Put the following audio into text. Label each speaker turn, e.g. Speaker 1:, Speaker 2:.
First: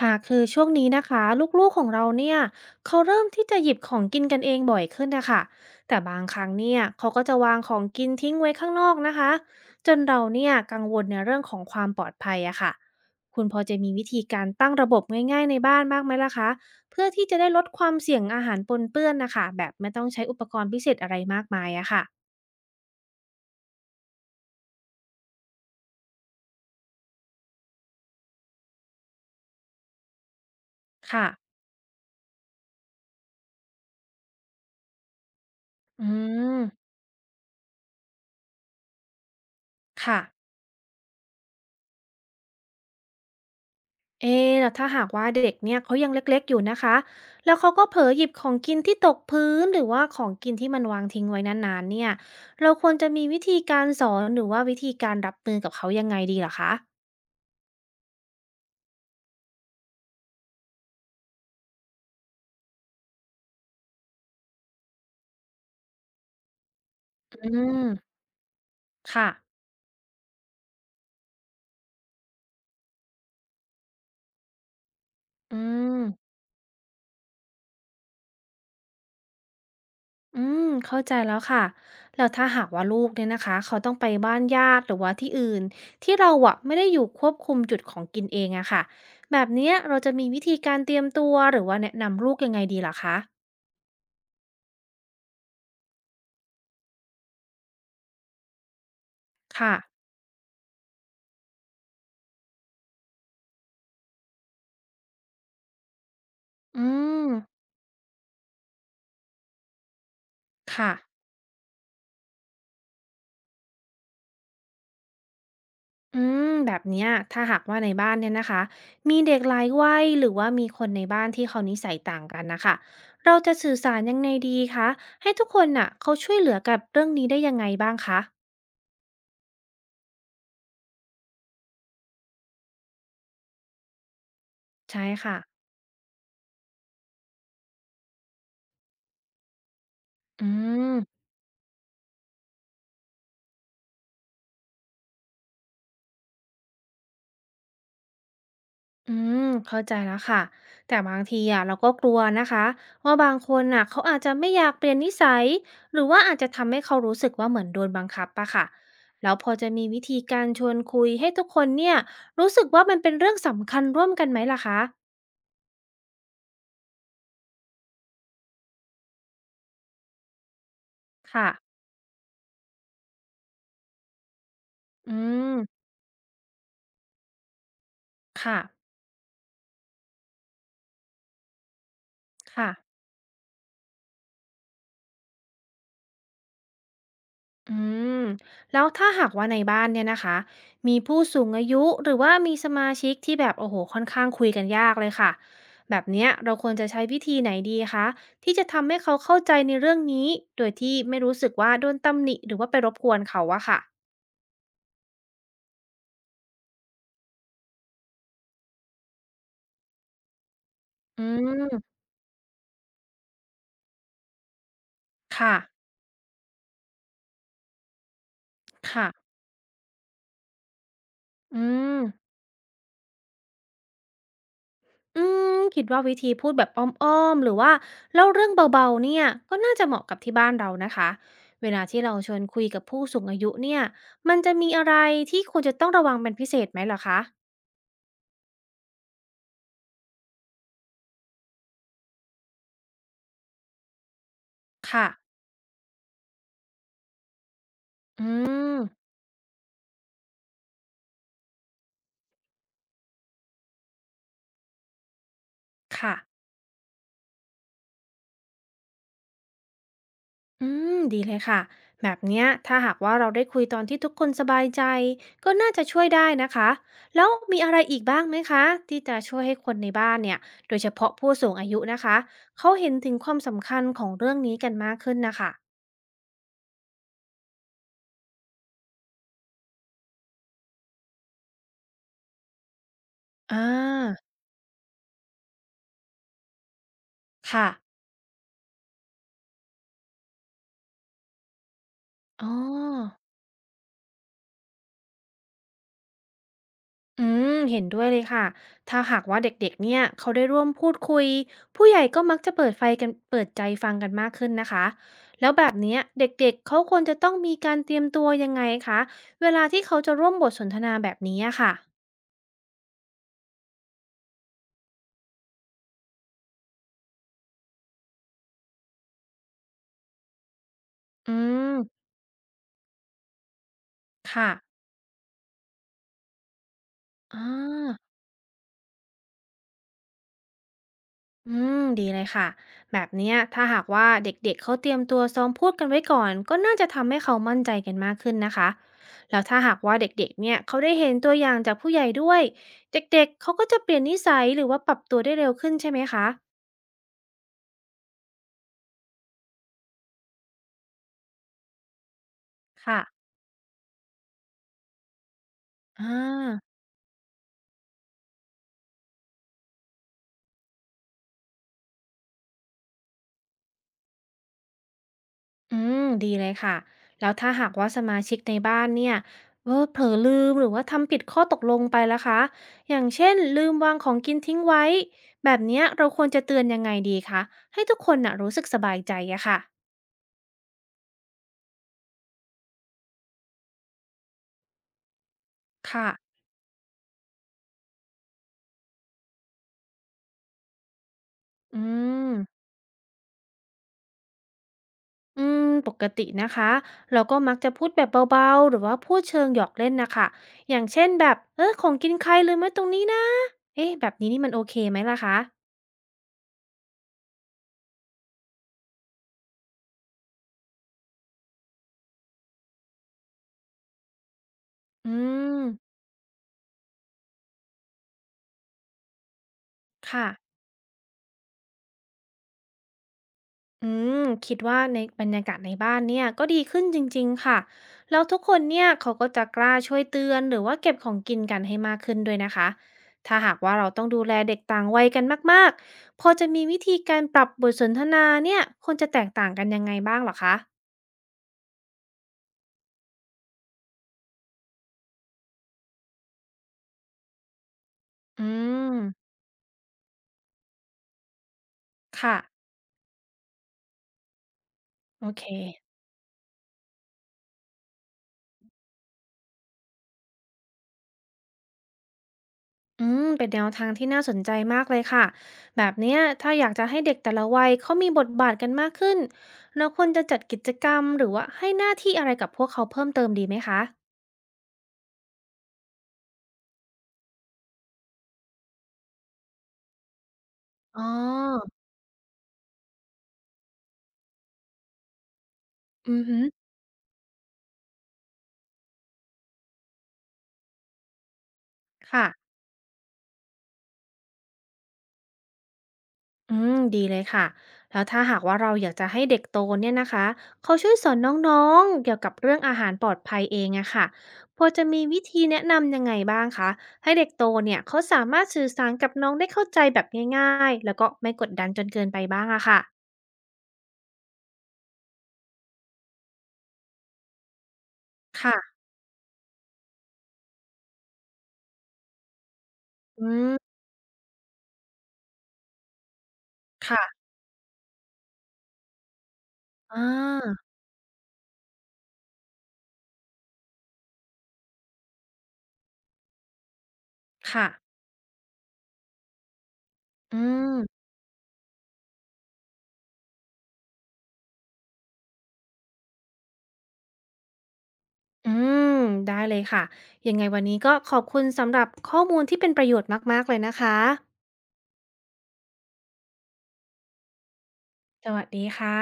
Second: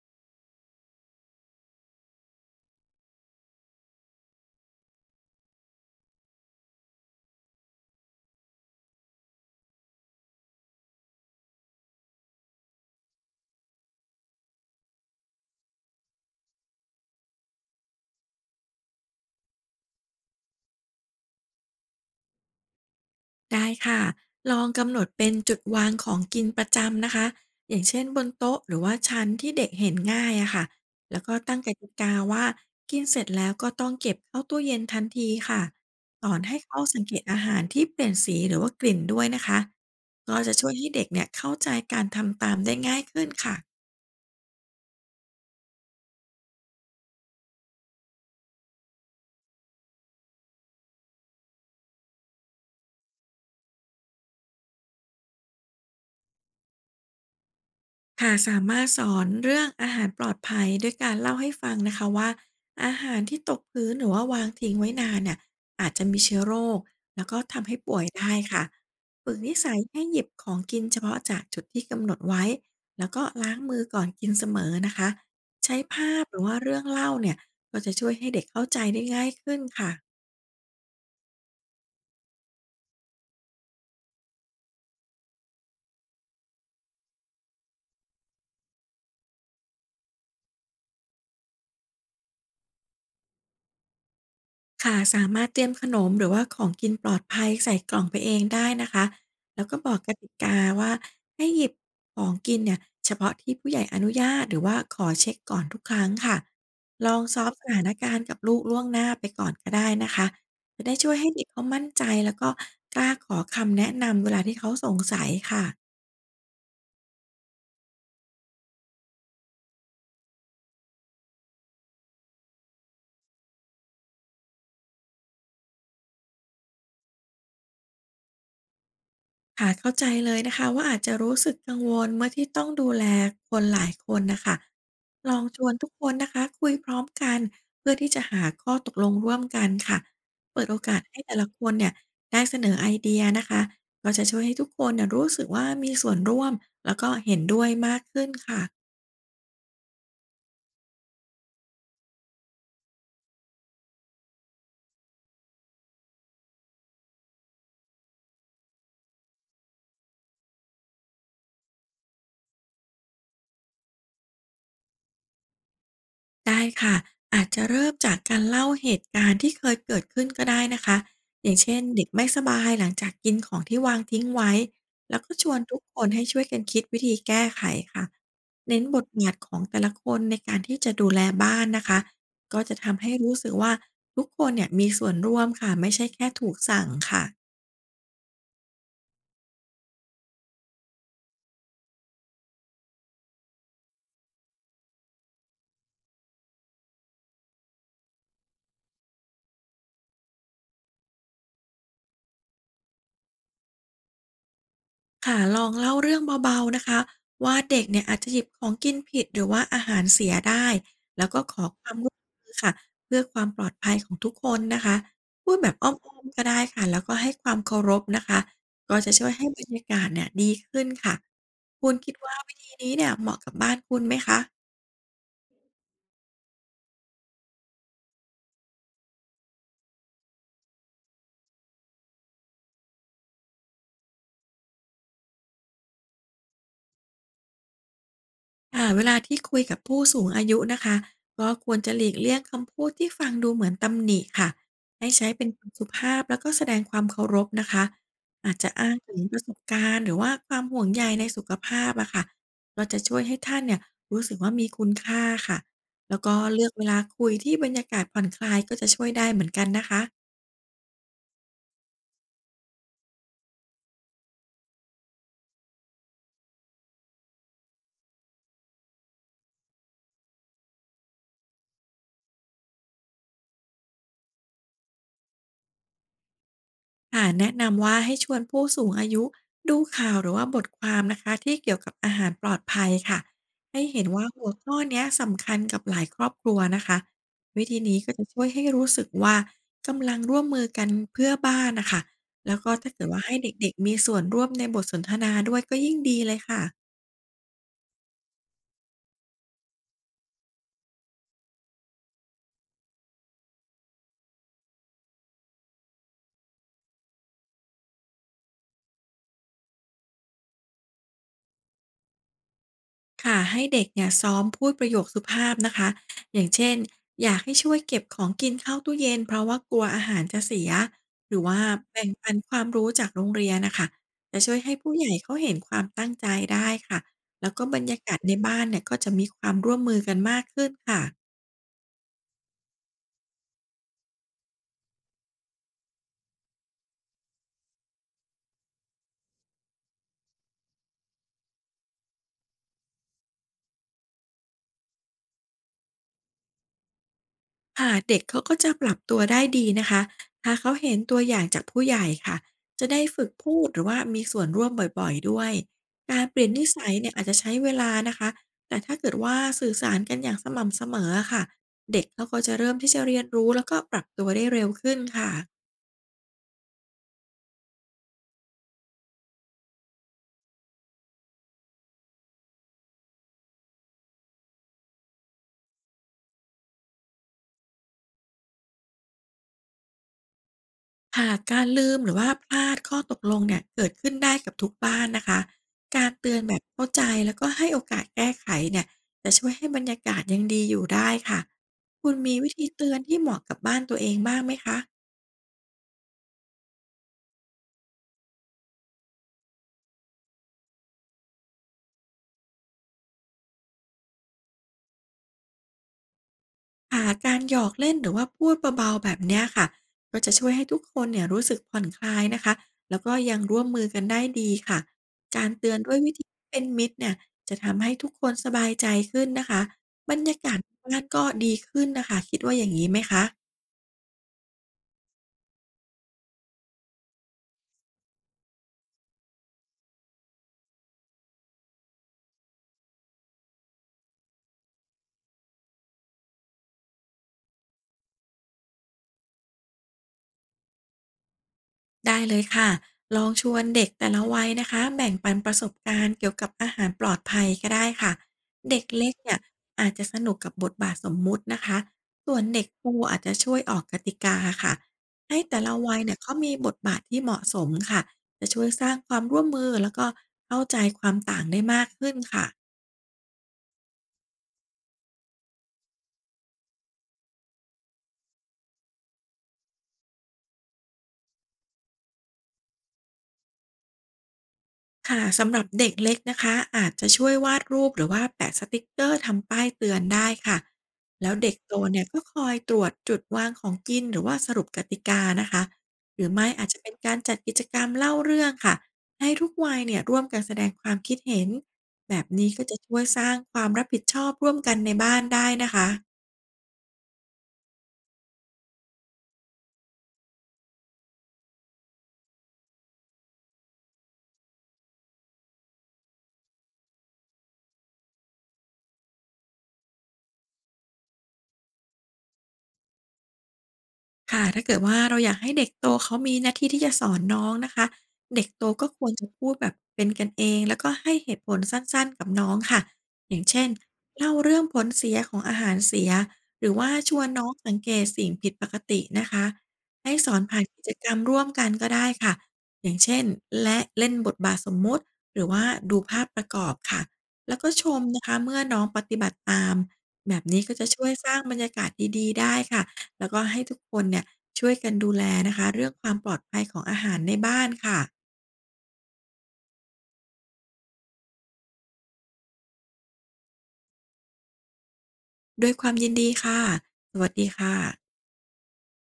Speaker 1: ค่ะคือช่วงนี้นะคะลูกๆของเราเนี่ยเขาเริ่มที่จะหยิบของกินกันเองบ่อยขึ้นนะคะแต่บางครั้งเนี่ยเขาก็จะวางของกินทิ้งไว้ข้างนอกนะคะจนเราเนี่ยกังวลในเรื่องของความปลอดภัยอะค่ะคุณพอจะมีวิธีการตั้งระบบง่ายๆในบ้านบ้างไหมล่ะคะเพื่อที่จะได้ลดความเสี่ยงอาหารปนเปื้อนนะคะแบบไม่ต้องใช้อุปกรณ์พิเศษอะไรมากมายอะค่ะ
Speaker 2: ได้ค่ะลองกำหนดเป็นจุดวางของกินประจำนะคะอย่างเช่นบนโต๊ะหรือว่าชั้นที่เด็กเห็นง่ายอะค่ะแล้ว
Speaker 1: ค่ะ
Speaker 2: ก็ตั้งกติกาว่ากินเสร็จแล้วก็ต้องเก็บเข้าตู้เย็นทันทีค่ะ
Speaker 1: อื
Speaker 2: สอนให้
Speaker 1: ม
Speaker 2: เขาสังเกตอาหารที่เปลี่ยนสีหรือว่ากลิ่นด้วยนะคะ
Speaker 1: ค่ะ
Speaker 2: ก็จะช่วยให้เด็กเนี่ยเข้าใจการทำตามได้ง่ายขึ้นค่ะ
Speaker 1: เอ๊ะแล้วถ้าหากว่าเด็กเนี่ยเขายังเล็กๆอยู่นะคะแล้วเขาก็เผลอหยิบของกินที่ตกพื้นหรือว่าของกินที่มันวางทิ้งไว้นานๆเนี่ยเราควรจะมีวิธีการสอนหรือว่าวิธีการรับมือกับเขายังไงดีเหรอคะ
Speaker 2: ค่ะสามารถสอนเรื่องอาหารปลอดภัยด้วยการเล่าให้ฟังนะคะว่าอาหารที่ตกพื้นหรือว่าวางทิ้งไว้นานน่ะอาจจะมีเชื้อโรคแล้วก็
Speaker 1: อื
Speaker 2: ทำให้ป่วย
Speaker 1: ม
Speaker 2: ได้ค่ะ
Speaker 1: ค่ะ
Speaker 2: ฝึกนิสัยให้หยิบของกินเฉพาะจากจุดที่กำหนดไว้แล้วก็ล้างมือก่อนกินเสมอนะคะ
Speaker 1: อื
Speaker 2: ใช้
Speaker 1: ม
Speaker 2: ภาพหรือว่าเรื่องเล่าเนี่ยก็จะช่วยให้เด็กเข้าใจได้ง่ายขึ้นค่ะ
Speaker 1: อืมเข้าใจแล้วค่ะแล้วถ้าหากว่าลูกเนี่ยนะคะเขาต้องไปบ้านญาติหรือว่าที่อื่นที่เราอะไม่ได้อยู่ควบคุมจุดของกินเองอะค่ะแบบเนี้ยเราจะมีวิธีการเตรียมตัวหรือว่าแนะนำลูกยังไงดีล่ะคะ
Speaker 2: ค่ะสามารถเตรียมขนมหรือว่าของกินปลอดภัยใส่กล่องไปเองได้นะคะแล้ว
Speaker 1: ค่ะ
Speaker 2: ก็บอกกติกาว่าให้หยิบของกินเนี่ยเฉพาะที่ผู้ใหญ่อนุญาตหรือว่าขอเช็กก่อนทุกครั้งค่ะ
Speaker 1: อื
Speaker 2: ลอง
Speaker 1: ม
Speaker 2: ซ้อมสถานการณ์กับลูกล่วงหน้าไปก่อนก็ได้นะคะจะ
Speaker 1: ค่ะ
Speaker 2: ได้ช่วยให้เด็กเขามั่นใจแล้วก็กล้าขอคำแนะนำเวลาที่เขาสงสัยค่ะ
Speaker 1: อืม แบบเนี้ยถ้าหากว่าในบ้านเนี่ยนะคะ มีเด็กหลายวัยหรือว่ามีคนในบ้านที่เขานิสัยต่างกันนะคะ เราจะสื่อสารยังไงดีคะ ให้ทุกคนน่ะเขาช่วยเหลือกับเรื่องนี้ได้ยังไงบ้างคะ
Speaker 2: ค่ะเข้าใจเลยนะคะว่าอาจจะรู้สึกกังวลเมื่อที่ต้องดูแลคนหลายคนนะคะ
Speaker 1: ใช่
Speaker 2: ล
Speaker 1: ค่ะ
Speaker 2: องชวนทุกคนนะคะคุยพร้อมกันเพื่อที่จะหาข้อตกลงร่วมกันค่ะ
Speaker 1: อื
Speaker 2: เปิดโอ
Speaker 1: ม
Speaker 2: กาสให้แต่ละคนเนี่ยได้เสนอไอเดียนะคะก็จะช่วยให้ทุกคนเนี่ยรู้สึกว่ามีส่วนร่วมแล้วก็เห็นด้วยมากขึ้นค่ะ
Speaker 1: อืมเข้าใจแล้วค่ะแต่บางทีอะเราก็กลัวนะคะว่าบางคนอ่ะเขาอาจจะไม่อยากเปลี่ยนนิสัยหรือว่าอาจจะทำให้เขารู้สึกว่าเหมือนโดนบังคับปะค่ะแล้วพอจะมีวิธีการชวนคุยให้ทุกคนเนี่ยรู้สึกว่ามันเป็นเรื่องสำคัญร่วมกันไหมล่ะคะ
Speaker 2: ได้ค่ะอาจจะเริ่มจากการเล่าเหตุการณ์ที่เคยเกิดขึ้นก็ได้นะคะ
Speaker 1: ค่ะ
Speaker 2: อย่างเช่นเด็กไม่สบายหลังจากกินของที่วางทิ้งไว้
Speaker 1: อื
Speaker 2: แล้วก็ช
Speaker 1: ม
Speaker 2: วนทุกคนให้ช่วยกันคิดวิธีแก้ไขค่ะ
Speaker 1: ค่ะ
Speaker 2: เน้นบทบาทของแต่ละคนในการที่จะดูแลบ้านนะคะก็
Speaker 1: ค่ะ
Speaker 2: จะทำให้รู้สึกว่าทุกคนเนี่ยมีส่วนร่วมค่ะไม่ใช่แค่ถูกสั่งค่ะ
Speaker 1: อืมแล้วถ้าหากว่าในบ้านเนี่ยนะคะมีผู้สูงอายุหรือว่ามีสมาชิกที่แบบโอ้โหค่อนข้างคุยกันยากเลยค่ะแบบเนี้ยเราควรจะใช้วิธีไหนดีคะที่จะทำให้เขาเข้าใจในเรื่องนี้โดยที่ไม่รู้สึกว่าโดนตำหนิหรือว่าไปรบกวนเขาอะค่ะ
Speaker 2: ค่ะลองเล่าเรื่องเบาๆนะคะว่าเด็กเนี่ยอาจจะหยิบของกินผิดหรือว่าอาหารเสียได้
Speaker 1: อื
Speaker 2: แล้วก็ขอควา
Speaker 1: ม
Speaker 2: มร่วมมือค่ะเพื่อความปลอดภัยของทุกคนนะคะพู
Speaker 1: ค่ะ
Speaker 2: ดแบบอ้อมๆก็ได้ค่ะแล้วก็ให้ความเคารพนะคะก็
Speaker 1: ค่ะ
Speaker 2: จะช่วยให้บรรยากาศเนี่ยดีขึ้นค่ะ
Speaker 1: อื
Speaker 2: คุณ
Speaker 1: ม
Speaker 2: คิดว่าวิธีนี้เนี่ยเหมาะกับบ้านคุณไหมคะ
Speaker 1: อืมคิดว่าวิธีพูดแบบอ้อมๆหรือว่าเล่าเรื่องเบาๆเนี่ยก็น่าจะเหมาะกับที่บ้านเรานะคะเวลาที่เราชวนคุยกับผู้สูงอายุเนี่ยมันจะมีอะไรที่ควรจะต้องระวังเป็นพิเศษไหมเหรอคะ
Speaker 2: ค่ะเวลาที่คุยกับผู้สูงอายุนะคะก็ควรจะหลีกเลี่ยงคำพูดที่ฟังดูเหมือนตำหนิค่ะ
Speaker 1: ค่ะ
Speaker 2: ให้ใช้เป็นคำสุภาพแล้วก็แสดงความเคารพนะคะ
Speaker 1: อื
Speaker 2: อาจจะ
Speaker 1: ม
Speaker 2: อ้างถึงประสบการณ์หรือว่าความห่วงใยในสุขภาพอะค่ะก็จะช่วยให้ท่านเนี่ยรู้สึกว่ามีคุณค่าค่ะ
Speaker 1: ค่ะ
Speaker 2: แล้วก็เลือกเวลาคุยที่บรรยากาศผ่อนคลายก็จะช่วยได้เหมือนกันนะคะ
Speaker 1: อืมดีเลยค่ะแบบเนี้ยถ้าหากว่าเราได้คุยตอนที่ทุกคนสบายใจก็น่าจะช่วยได้นะคะแล้วมีอะไรอีกบ้างไหมคะที่จะช่วยให้คนในบ้านเนี่ยโดยเฉพาะผู้สูงอายุนะคะเขาเห็นถึงความสำคัญของเรื่องนี้กันมากขึ้นนะคะ
Speaker 2: ค่ะแนะนำว่าให้ชวนผู้สูงอายุดูข่าวหรือว่าบทความนะคะที่เกี่ยวกับอาหารปลอดภัยค่ะ
Speaker 1: อา
Speaker 2: ให้เห็นว่าหัวข้อเนี้ยสำคัญกับหลายครอบครัวนะคะวิ
Speaker 1: ค่ะ
Speaker 2: ธีนี้ก็จะช่วยให้รู้สึกว่ากำลังร่วมมือกันเพื่อบ้านนะคะ
Speaker 1: อ๋อ
Speaker 2: แล้วก็ถ้าเกิดว่าให้เด็กๆมีส่วนร่วมในบทสนทนาด้วยก็ยิ่งดีเลยค่ะ
Speaker 1: อืมเห็นด้วยเลยค่ะ ถ้าหากว่าเด็กๆเนี่ย เขาได้ร่วมพูดคุย ผู้ใหญ่ก็มักจะเปิดไฟกันเปิดใจฟังกันมากขึ้นนะคะ แล้วแบบเนี้ยเด็กๆ เขาควรจะต้องมีการเตรียมตัวยังไงคะเวลาที่เขาจะร่วมบทสนทนาแบบนี้อะค่ะ
Speaker 2: ค่ะให้เด็กเนี่ยซ้อมพูดประโยคสุภาพนะคะอย่างเช่นอยากให้ช่วยเก็บของกินเข้าตู้เย็นเพราะว่ากลัวอาหารจะเสีย
Speaker 1: อื
Speaker 2: หรือว่า
Speaker 1: ม
Speaker 2: แบ่งปันความรู้จากโรงเรียนน่ะค่ะจะ
Speaker 1: ค่ะ
Speaker 2: ช่วยให้ผู้ใหญ่เขาเห็นความตั้งใจได้ค่ะ
Speaker 1: อา
Speaker 2: แล้วก็บรรยากาศในบ้านเนี่ยก็จะมีความร่วมมือกันมากขึ้นค่ะ
Speaker 1: อืมดีเลยค่ะแบบเนี้ยถ้าหากว่าเด็กๆเขาเตรียมตัวซ้อมพูดกันไว้ก่อนก็น่าจะทำให้เขามั่นใจกันมากขึ้นนะคะแล้วถ้าหากว่าเด็กๆเนี่ยเขาได้เห็นตัวอย่างจากผู้ใหญ่ด้วยเด็กๆเขาก็จะเปลี่ยนนิสัยหรือว่าปรับตัวได้เร็วขึ้นใช่ไหมคะ
Speaker 2: ค่ะเด็กเขาก็จะปรับตัวได้ดีนะคะถ้าเขาเห็นตัวอย่างจากผู้ใหญ่ค่ะจะ
Speaker 1: ค่ะ
Speaker 2: ได้ฝึกพูดหรือว่ามีส่วนร่วมบ่อยๆด้วย
Speaker 1: อ่
Speaker 2: การเปลี่ยนนิ
Speaker 1: า
Speaker 2: สัยเนี่ยอาจจะใช้เวลานะคะแต่ถ้าเกิดว่าสื่อสารกันอย่างสม่ำเสมอค่ะเด็กเขาก็จะเริ่มที่จะเรียนรู้แล้วก็ปรับตัวได้เร็วขึ้นค่ะ
Speaker 1: อืมดีเลยค่ะแล้วถ้าหากว่าสมาชิกในบ้านเนี่ยเผลอลืมหรือว่าทำผิดข้อตกลงไปแล้วคะอย่างเช่นลืมวางของกินทิ้งไว้แบบเนี้ยเราควรจะเตือนยังไงดีคะให้ทุกคนน่ะรู้สึกสบายใจอะค่ะ
Speaker 2: หากการลืมหรือว่าพลาดข้อตกลงเนี่ยเกิดขึ้นได้กับทุกบ้านนะคะกา
Speaker 1: ค่ะ
Speaker 2: รเตือนแบบเข้าใจแล้วก็ให้โอกาสแก้ไขเนี่ยจะช่วยให้บรรยากาศยังดีอยู่ได้ค่ะ
Speaker 1: อื
Speaker 2: คุณ
Speaker 1: ม
Speaker 2: มีวิธีเตือนที่เหมาะกับบ้านตัวเองบ้างไหมคะ
Speaker 1: อืมปกตินะคะเราก็มักจะพูดแบบเบาๆหรือว่าพูดเชิงหยอกเล่นนะคะอย่างเช่นแบบของกินใครลืมไว้ตรงนี้นะเอ๊ะแบบนี้นี่มันโอเคไหมล่ะคะ
Speaker 2: ค่ะการหยอกเล่นหรือว่าพูดเบาๆแบบเนี้ยค่ะก็จะช่วยให้ทุกคนเนี่ยรู้สึกผ่อนคลายนะคะแล้วก็ยังร่วมมือกันได้ดีค่ะ
Speaker 1: อื
Speaker 2: การ
Speaker 1: ม
Speaker 2: เตือนด้วยวิธีเป็นมิตรเนี่ยจะทำให้ทุกคนสบายใจขึ้นนะคะบร
Speaker 1: ค่ะ
Speaker 2: รยากาศบ้านก็ดีขึ้นนะคะคิดว่าอย่างนี้ไหมคะ
Speaker 1: อืมคิดว่าในบรรยากาศในบ้านเนี่ยก็ดีขึ้นจริงๆค่ะแล้วทุกคนเนี่ยเขาก็จะกล้าช่วยเตือนหรือว่าเก็บของกินกันให้มากขึ้นด้วยนะคะถ้าหากว่าเราต้องดูแลเด็กต่างวัยกันมากๆพอจะมีวิธีการปรับบทสนทนาเนี่ยควรจะแตกต่างกันยังไงบ้างเหรอคะ
Speaker 2: ได้เลยค่ะ ลองชวนเด็กแต่ละวัยนะคะแบ่งปันประสบการณ์เกี่ยวกับอาหารปลอดภัยก็ได้ค่ะ
Speaker 1: อื
Speaker 2: เด็ก
Speaker 1: ม
Speaker 2: เล็กเนี่ยอาจจะสนุกกับบทบาทสมมุตินะคะ
Speaker 1: ค่ะ
Speaker 2: ส่วนเด็กโตอาจจะช่วยออกกติกาค่ะ
Speaker 1: โอ
Speaker 2: ให้
Speaker 1: เค
Speaker 2: แต่ละวัยเนี่ยเขามีบทบาทที่เหมาะสมค่ะจะช่วยสร้างความร่วมมือแล้วก็เข้าใจความต่างได้มากขึ้นค่ะ
Speaker 1: อืมเป็นแนวทางที่น่าสนใจมากเลยค่ะแบบเนี้ยถ้าอยากจะให้เด็กแต่ละวัยเขามีบทบาทกันมากขึ้นเราควรจะจัดกิจกรรมหรือว่าให้หน้าที่อะไรกับพวกเขาเพิ่มเติมดีไหมคะ
Speaker 2: ค่ะสำหรับเด็กเล็กนะคะอาจจะช่วยวาดรูปหรือว่าแปะสติกเกอร์ทำป้ายเตือนได้ค่ะ
Speaker 1: อ๋อ
Speaker 2: แล้วเด็กโตเนี่ยก็คอยตรวจจุดวางของกินหรือว่าสรุปกติกานะคะ
Speaker 1: อื
Speaker 2: ห
Speaker 1: อ
Speaker 2: รือ
Speaker 1: หืึ
Speaker 2: ไม่อาจจะเป็นการจัดกิจกรรมเล่าเรื่องค่ะให้ทุกวัยเนี่ยร่วมกันแสดงความคิดเห็นแบ
Speaker 1: ค่ะ
Speaker 2: บนี้ก็จะช่วยสร้างความรับผิดชอบร่วมกันในบ้านได้นะคะ
Speaker 1: อืมดีเลยค่ะแล้วถ้าหากว่าเราอยากจะให้เด็กโตเนี่ยนะคะเขาช่วยสอนน้องๆเกี่ยวกับเรื่องอาหารปลอดภัยเองอะค่ะพอจะมีวิธีแนะนำยังไงบ้างคะให้เด็กโตเนี่ยเขาสามารถสื่อสารกับน้องได้เข้าใจแบบง่ายๆแล้วก็ไม่กดดันจนเกินไปบ้างอะค่ะ
Speaker 2: ค่ะถ้าเกิดว่าเราอยากให้เด็กโตเขามีหน้าที่ที่จะสอนน้องนะคะเด็ก
Speaker 1: ค่ะ
Speaker 2: โตก็ควรจะพูดแบบเป็นกันเองแล้วก็ให้เหตุผลสั้นๆกับน้องค่ะ
Speaker 1: อื
Speaker 2: อย่างเช่น
Speaker 1: ม
Speaker 2: เล่าเรื่องผลเสียของอาหารเสียหรือว่าชว
Speaker 1: ค่ะ
Speaker 2: นน้องสังเกตสิ่งผิดปกตินะคะ
Speaker 1: อ่า
Speaker 2: ให้สอนผ่านกิจกรรมร่วมกันก็ได้ค่ะอย่างเช่นและเล่นบทบาทสมมุติหรือว่าดูภาพประกอบค่ะแล้ว
Speaker 1: ค่ะ
Speaker 2: ก็ชมนะคะเมื่อน้องปฏิบัติตามแบ
Speaker 1: อื
Speaker 2: บนี้ก็จะ
Speaker 1: ม
Speaker 2: ช่วยสร้างบรรยากาศดีๆได้ค่ะ แล้วก็ให้ทุกคนเนี่ยช่วยกันดูแลนะคะเรื่องความปลอดภัยของอาหารในบ้านค่ะ
Speaker 1: อืมได้เลยค่ะยังไงวันนี้ก็ขอบคุณสำหรับข้อมูลที่เป็นประโยชน์มากๆเลยนะคะ
Speaker 2: ด้วยความยินดีค่ะสวัสดีค่ะ
Speaker 1: สวัสดีค่ะ